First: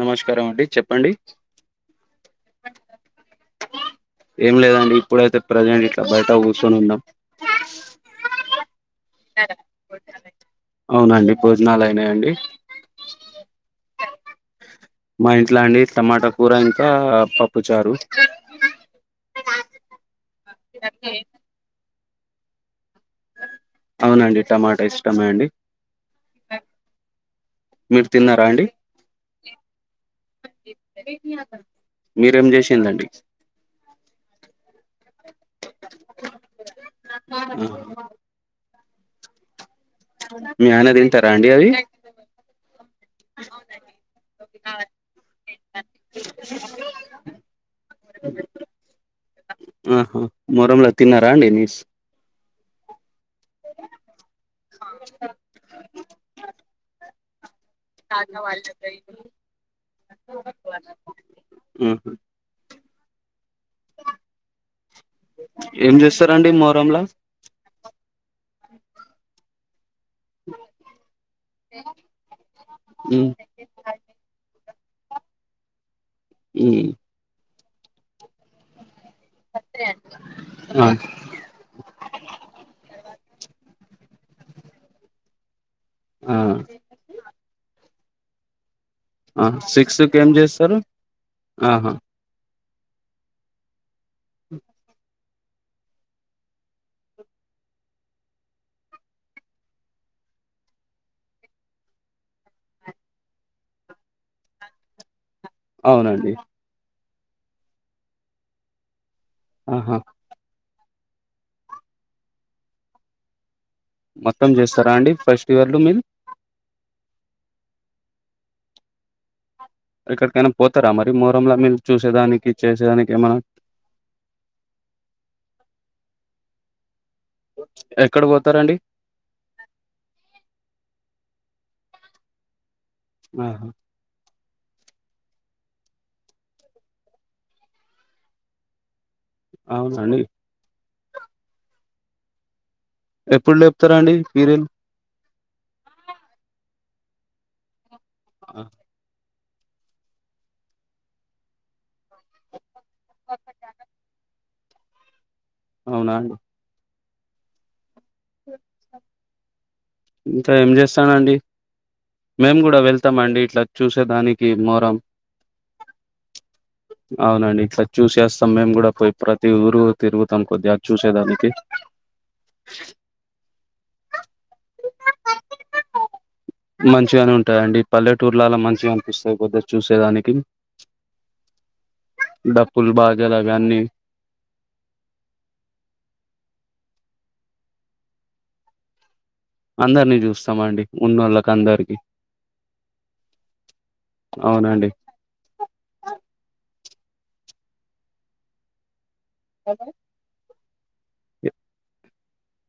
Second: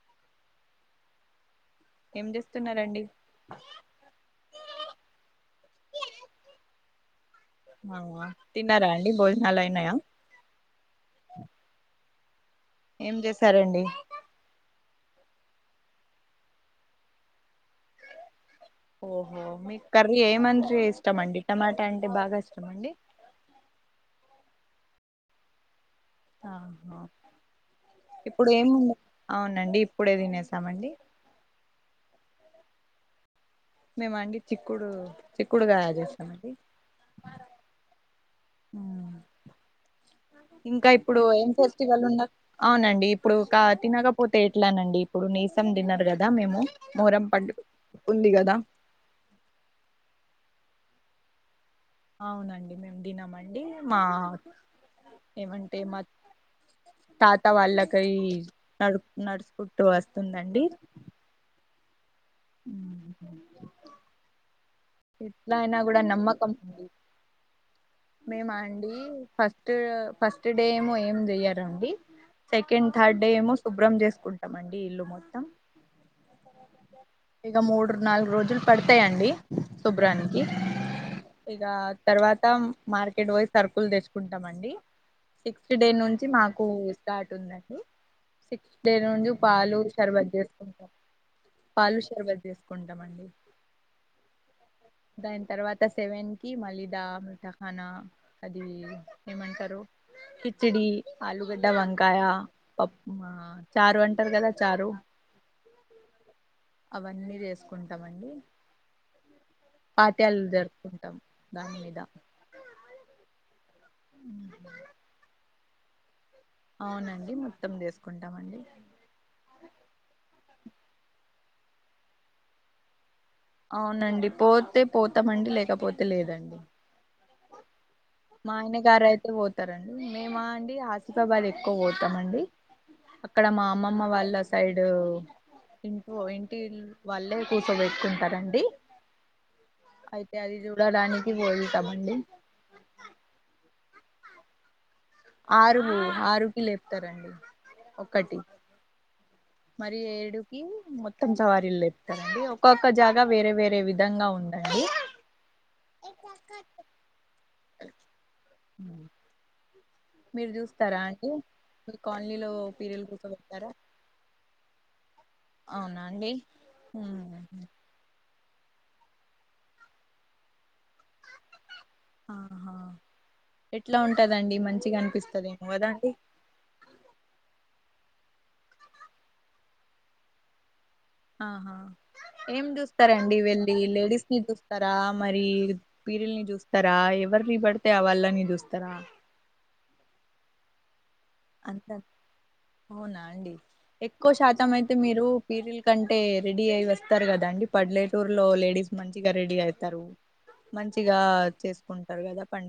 నమస్కారం అండి చెప్పండి ఏం చేస్తున్నారండి ఏం లేదండి ఇప్పుడైతే ప్రజెంట్ ఇట్లా బయట కూసోని ఉన్నా తిన్నారా అండి భోజనాలు అయినాయా అవునండి భోజనాలు అయినాయండి ఏం చేసారండి మా ఇంట్లా అండి టమాట కూర ఇంకా పప్పు చారు ఓహో మీకు కర్రీ ఏమంటే ఇష్టమండి టమాటా అంటే బాగా ఇష్టమా అండి అవునండి టమాటా ఇష్టమే అండి ఆ హా మీరు తిన్నారా ఇప్పుడు అండి ఏముంది అవునండి ఇప్పుడే తినేసామండి మీరేం చేసిందండి మేమాండి చిక్కుడు చిక్కుడుగాయా చేేసాం అండి ఆహా. మీ ఇంకా ఆయన ఇప్పుడు తింటారా అండి ఏం అది ఫెస్టివల్ ఉన్నా అవునండి ఇప్పుడు తినకపోతే ఎట్లానం అ ఇప్పుడు నీసం తినర్ కదా మేము మొహరం పండు ఉంది కదా ఆహా మొరంలో తినరా అండి నీస్ అవునండి మేమ్ తినమండి మా ఏమంటే మా తాత వాళ్ళకి తాత వాళ్ళకయితే నడు నడుచుకుంటూ వస్తుందండి చూడొద్దు వాళ్ళను ఆ ఏం చేస్తరండి మొరంలా మేమాండి ఫస్ట్ ఫస్ట్ డే ఏమో ఏం జెయ్యరండి సెకండ్ థర్డ్ ఉమ్ డే ఏమో శుభ్రం చేసుకుంటామండి నీళ్లు మొత్తం ఉ ఇక మూడు నాలుగు రోజులు పడ్ వస్తాయండి శుభ్రానికి ఆ ఇగ తర్వాత వోయి సర్కుల్ తెచ్చుకుంటామండి సిక్స్త్ డే నుంచి ఆ మాకు స్టార్ట్ ఉందండి దేను నుండి ఆ పాలు సిక్స్ కి ఏం షర్బత్ చేస్తారు చేసుకుంటామ్ ఆహా పాలు షర్బతు చేసు కుంటామండి దాన్ తర్వాత సెవెన్ కి మళ్ళీ దా మనా అది ఏమంటరు కిచిడి ఆలుగడ్డ వంకాయ పప్ ఆ చారు అంటరు కదా చారు అవునండి అవన్నీ చేసుకుంటామండి ఆహా పాఠ్యాల్ జరుపుకుంటాం దాని మీద మొత్తం చేస్తారా అండి ఫస్ట్ ఇయర్లు మీరు అవునండి మొత్తం దేస్కుంటామండి. ఎక్కడికైనా పోతారా మరి మొహరం లా మీరు చూసేదానికి చేసేదాని అవునండి పోతే పోతామండి లేకపోతే లేదండి ఎక్కడ మా పోతారండి ఆయన గారు అయితే పోతారండి మేము అండి హసిఫాబాద్ ఎక్కువ పోతామండి. అక్కడ ఆహా మా అమ్మమ్మ వాళ్ల సైడు ఇంట్లో ఇంటిల్ వాళ్ళే కూసోబెట్కుంటారండి. అవునండి చూడడానికి వెళ్తామండి ఎప్పుడు లేప్తారాండి పిరిల్ ఆరు ఆరుకి లేప్తారండి ఒకటి. మరి ఏడుకి మొత్తం సవారిల్ లేప్తారండి క్కొక్క జాగా వేరే వేరే విధంగా ఉందండి. అవునా అండి [inaudible] మీరు ఇంకా ఏం చూస్తారా అండి చేస్తానండి మీ కాలనీలో మేం కూడా పీరియలు వెళ్తామండి ఇట్లా చూసే దాని. కి మొరం అవునాండి హు హు తం మేం గుడా పోయి ప్రతి ఊరు తిరుగుతాం కొద్దిగా చూసేదానికి ఆహా ఎట్లా ఉంటదండి మ మంచిగా అనిపిస్తదేమో గదండి మంచిగానే ఉంటాయండి పల్లెటూర్లలా మంచిగా అనిపిస్తాది పొద్దచ్చుసేదానికి ఆహా ఏం చూస్తారండి బాజాలు అవి వెళ్ళి? అన్నీ లేడీస్ ని చూస్తారా మరి. పీరిల్ని జూస్తారా ఎవర్ని పడితే ఆ వాళ్ళని జుస్తారా అందర్నీ జూస్సమండి ళ్ల కందరికి అవునాండి ఎక్కువ శాతం అవునండి అయితే, మీరు పీరిల్ కంటే రెడీ అయి వస్. స్తారు కదండి పడ్లేటూర్లో లేడీస్ మం చిగా రెడీ అయితారు మంచిగా చేసుకుంటారు కదా పం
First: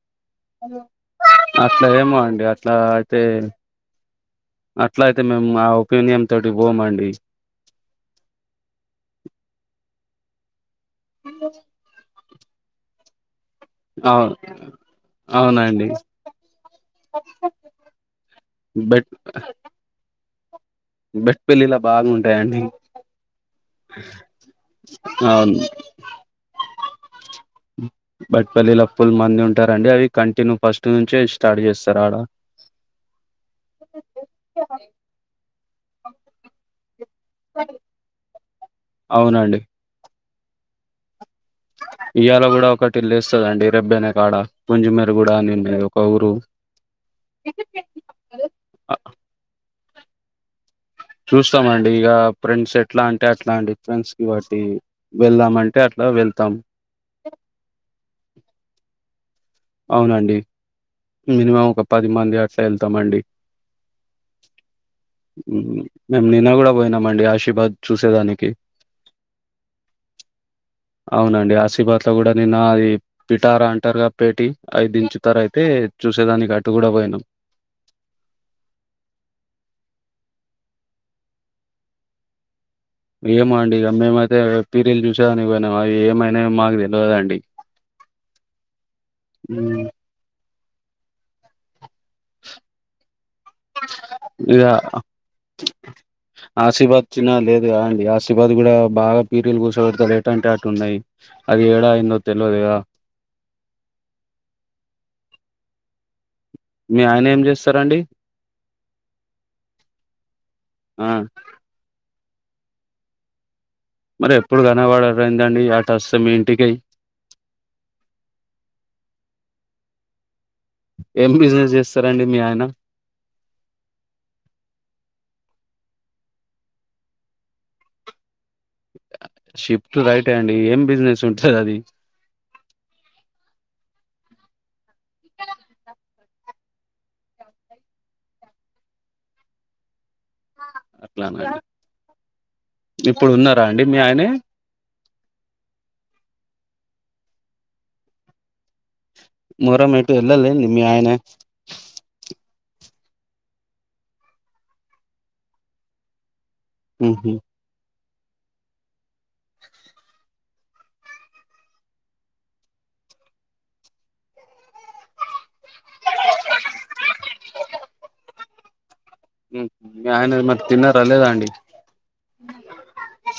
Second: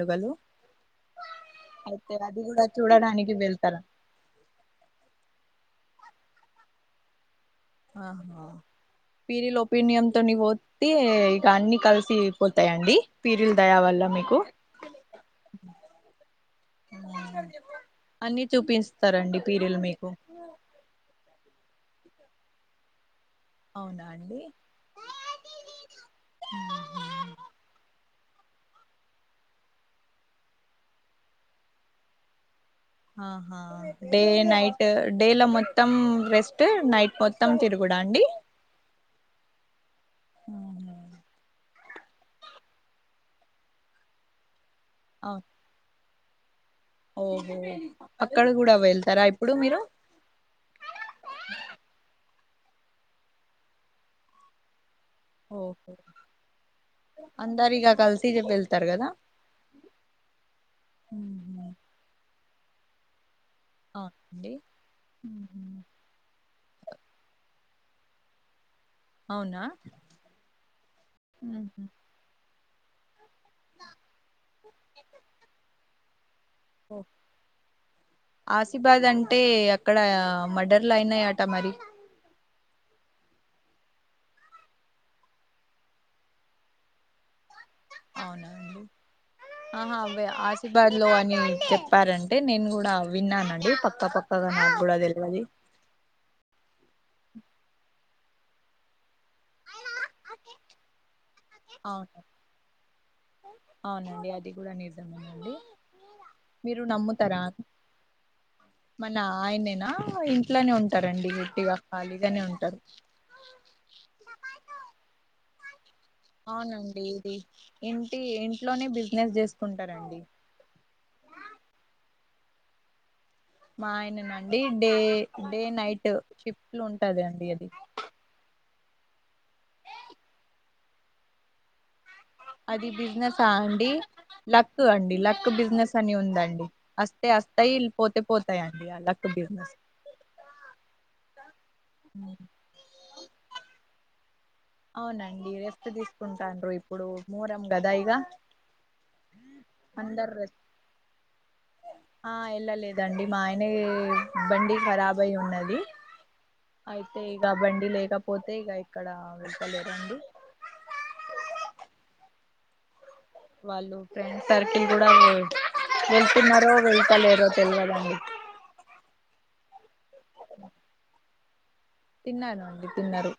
అట్లా అయితే ఏమో అది అండి కూడా అట్లా అయితే చూడడానికి వెళ్తారా అట్లయితే మేం ఆ ఒపీనియన్ తోటి పోమండి ఆహా పీరీలోపినియన్తో నిక్పో టీ ఇక అన్ని కల్సి పోతాయండి పీరిలు దయా వల్ల అవు మీకు అవునండి మ్ అన్ని బెట్ చూపిస్తారండి పీరీలు మీకు. బెక్పెళ్లిళ్ల బాగుంటాయండి అవునాండి అవును మ్ మ్. బట్పల్లిలో ఫుల్ మంది ఉంటారండి, అవి కంటిన్యూ ఫస్ట్ నుంచే స్టార్ట్ చేస్తారాడ. ఆహా డే నైట్, డే లో మొత్తం రెస్ట్ నై. మొత్తం తిరుగుడాండి అవునండి అవునా ఇయ్యల గూడా ఒకటి లేస్సదండి రెబ్బెనే కాడ పుంజిమేర గుడా నిన్నేదొ. కౌరు ఓహో అక్కడ కూడా వెళ్తార ఇప్పుడు మీరు చూస్తామండి ఇగ ఫ్రెండ్స్ ఎట్లా అంటే అట్లా అండి ఫ్రెండ్స్ కి బట్టి వెళ్దామంటే ఓహో అట్లా వెళ్తాం అందరిగ కలిసి రేపేల్ళ్తారు కదా! అవునండి మినిమం ఒక పది మంది అట్లా వెళ్తామండి అవునండి మేమ్ నిన్న కూడా పోయినామండి ఆశిబాద్ చూసేదానికి అవునా అవునండి ఆశీబాద్ లో కూడా నిన్న అది పిటారా అంటారుగా పెటి అయి దించుతారయితే చూ ఆసిబాద్ అంటే అక్కడ మడర్ లయినట మరి ఏమో అండి ఇక మేమైతే పీరిలు చూసేదానికి పోయినము అవి ఏమైనాయో మాకు తెలియదండి అవునండి హ్మ్. ఆహా అ ఆశీర్బాద్ లో అని చెప్పారంటే నేను కూడా విన్నానండి పక్కపక్కగా నాకు కూడా తెలువది ఆశిబాద్ అచ్చిన లేదు కదా అండి ఆసిబాద్ కూడా బాగా పీరిలు కూసోపెతలు ఎటు అంటే అటు ఉన్నాయి అది ఏడా అయిందో అవును తెలవదు గదా! అవునండి అది కూడా నిజమేనండి మీరు మీ ఆయన ఏం నమ్ముతారా చేస్తారండి మన ఆయనేనా ఇంట్లోనే ఆ! ఉంటారండి వట్టిగా ఖాళీగా ఇంట్లోనే ఉంటారు మరి ఎప్పుడు కనబడరండి రండి అవునండి ఇది ఇంటి ఇంట్లోనే బిజినెస్ చేసుకుంటారండి ఏం బిజినెస్ చేస్తారండి మీ ఆయన మా ఆయన అండి డే డే నైట్ షిఫ్ట్లు ఉంటదండి అది షిఫ్ట్ టు రైట్ అండి ఏం బిజినెస్ ఉంటది అది అది బిజినెస్ అండి లక్ అండి లక్ బిజినెస్ అని ఉంది అండి అస్తే అస్తాయి పోతే పోతాయి అండి ఆ లక్ బిజినెస్ అట్లానే ఇప్పుడు ఉన్నారా అండి మీ ఆయనే అవునండి రెస్ట్ తీసుకుంటార్ ఇప్పుడు మొహరం గదా యిగా మొరము ఎటు వెళ్లలే ఆయనే ఆ వెళ్ళలేదండి మా ఆయన బండి ఖరాబ్ అయి ఉన్నది. అయితే ఉహు ఇగ బండి లేకపోతే ఇగా ఇక్కడ వెళ్తలే రండి వాళ్ళు ఫ్రెండ్ సర్కిల్ కూడా వెళ్తున్నారో వెళ్తలేరో తెల్వదు ఆ ఉహు మీ ఆయన మరి తిన్నారా లేేదా అండి. తిన్నాను అండి తిన్నరు.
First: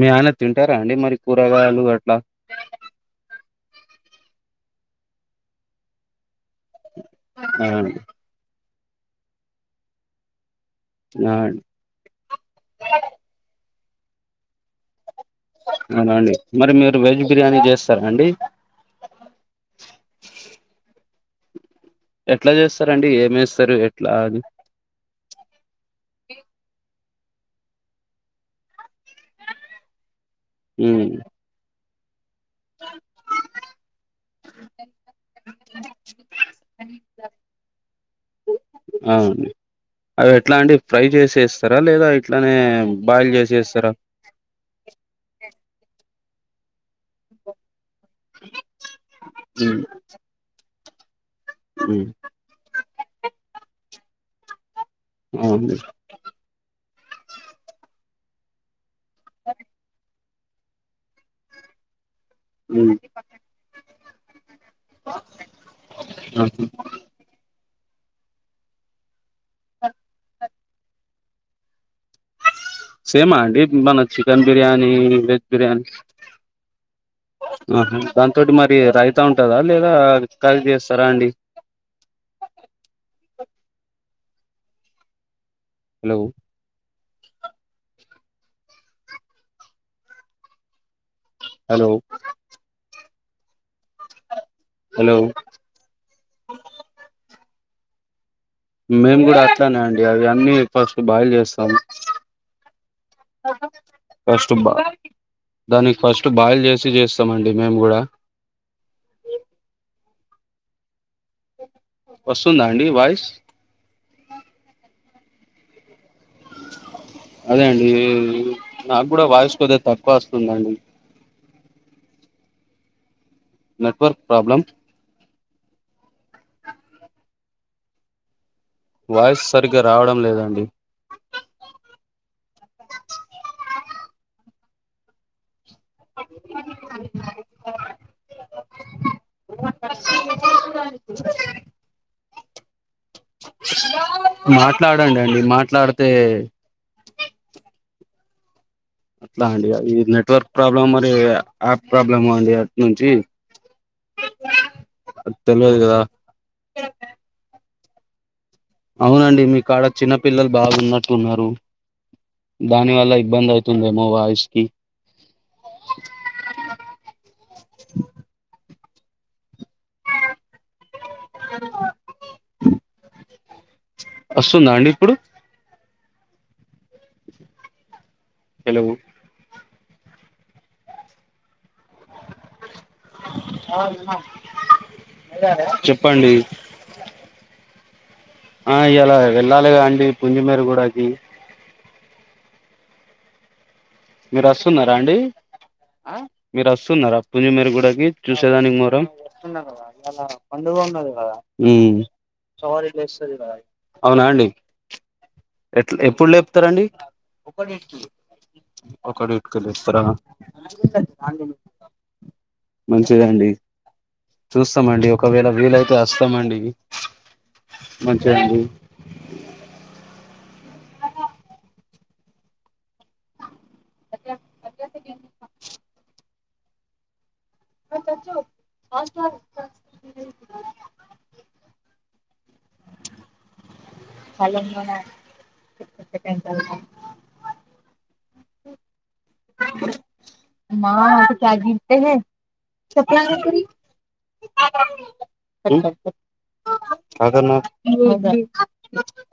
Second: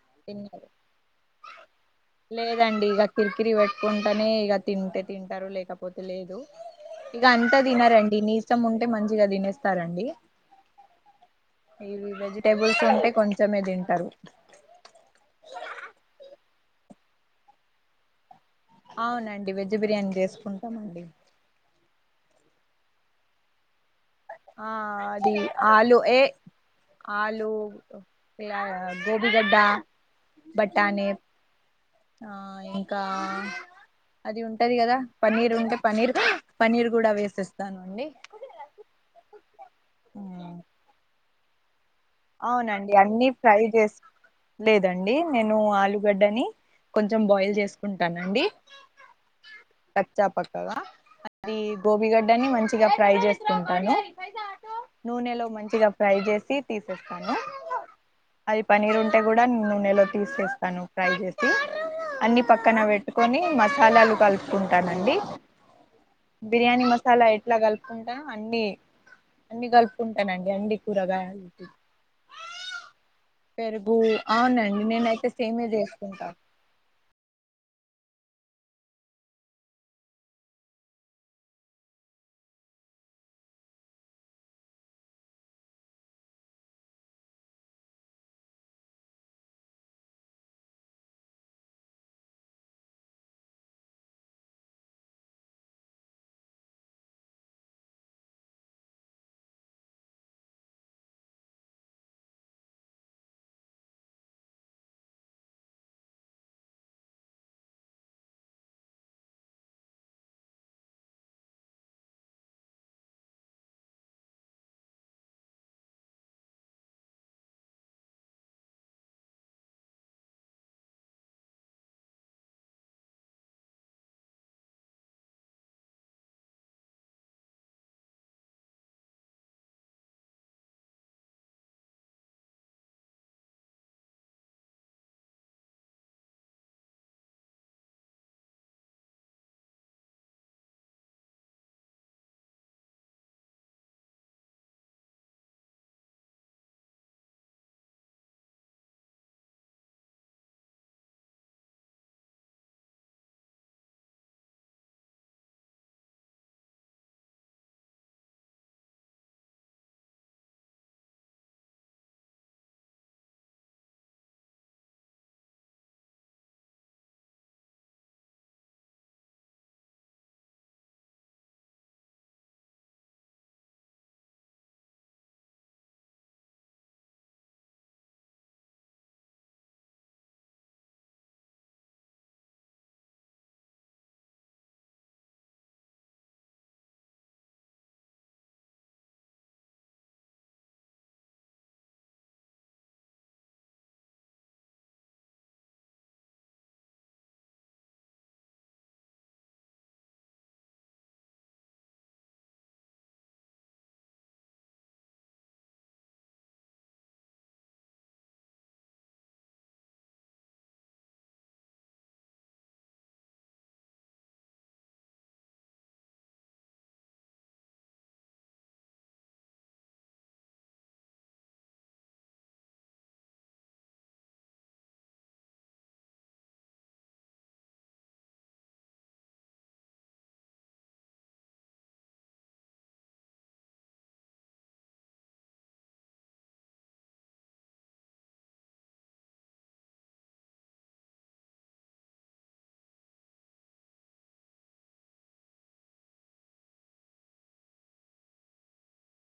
మీ ఆయన తింటారా అండి మరి కూరగాయలు అట్లా. లేదండి ఇగ కిరికిరి పెట్టుకుంటానే ఇగ తింటే తింటారు లేకపోతే లేదు. ఇగా అంతా ఆ అండి తినరండి నీరసం ఉంటే మంచిగా తినేస్తారండి ఆ అండి ఇవి వెజిటబుల్స్ ఉంటే కొంచమే తింటరు అవునా అండి మరి మీరు వెజ్ బిర్యానీ చేస్తరా అండి అవునండి వెజ్ బిర్యానీ చేసుకుంటామండి. ఎట్లా చేస్తరు అండి ఏం ఎస్తరు ఆ అది ఆలు ఆలూ ఆ గోబిగడ్డా, ఉమ్ బటాని ఆ ఇంకా అది ఉంటది కదా పన్నీర్ ఉంటే పనీర్ పన్నీర్ కూడా వేసేస్తాను అండి. అవును అవి ఎట్లా అండి ఫ్రై చేసి ఎస్తారా? అవునండి అన్ని ప్రై చేసు లేదండి నేను బఆలుగడ్డని కొంచెం బాయిల్ చేసు కును క ఉమ్ నండికచ్చా, పక్కగా అది ఉమ్ గోబిగడ్డను మంచిగా ఫ్రై చేసుకుంటాను. నూనెలో అవును మంచిగా ఫ్రై చేసి తీసేస్తాను. అది పన్నీరు ఉ కూడా నేను నూనెలో తీసేస్తాను ఫ్రై చేసి. అన్ని పక్కన ఉమ్ పెట్టుకొని మసాలాలు కలుపు కుంటానండి. ఆ. బిర్యానీ మసాలా ఎట్లా కలుపుకుంటానో అన్ టె అన్ని కలుపుకుంటానండి అన్ని కూరగాయలు సేమ్ ఆ అండి పెరుగు మన చికెన్ అవునండి బరియనీ నేనైతే వెజ్ సేమే బిరియానీ చేసుకుంటా ఆహ దాంతోటి మరి రయితా ఉంటందా లేదా కర్రీ చేస్తారా అండి. హలో హలో హలో మేము కూడా అట్లానే అండి అవి అన్నీ ఫస్ట్ బాగుచేస్తామ కస్తుబా దానికి ఫస్ట్ బాయిల్ చేసి చేస్తామండి మేము కూడా. వస్తుందా అండి వాయిస్. అదే అండి నాకు కూడా వాయిస్ కొద్దిగా తక్కువ వస్తుందండి. Network problem. వాయిస్ సరిగ్గా రావడం లేదండి. మాట్లాడండిమాట్లాడితే అట్లా అండి అది నెట్వర్క్ ప్రాబ్లమ్ మరి యాప్ ప్రాబ్లమో అండి అటు నుంచి. అ తెలివది కదా. అవునండి మీ కాడ చిన్నపిల్లలు బాగున్నట్టున్నారు. దాని వల్ల ఇబ్బంది అవుతుందేమో వాయిస్ కి. అ అ వస్తుంది అండిఇప్పుడు యలోవు చెప్పండి ఆ ఇలా వెళ్ళాలిగా అండి పుంజిమేర కూడాది మీరు వస్తున్నారా అండి మీరు వస్తున్నారు అ పుజం మీర కూడాకి చూసేదానికి మూరం కదాస్తు కద అవునా అండి ఎట్ ఎప్పుడు లేపుతారుడి ఒకటి ఇట్కళ్ళ ఇస్తారా మంచిదండి చూస్తమండి ఒకవేళ వీలయితే అస్తమండి మంచిదండి ప ప మ చ పళ్లెం కొనాలి మాంట క గతే చెప్ప అ అదనా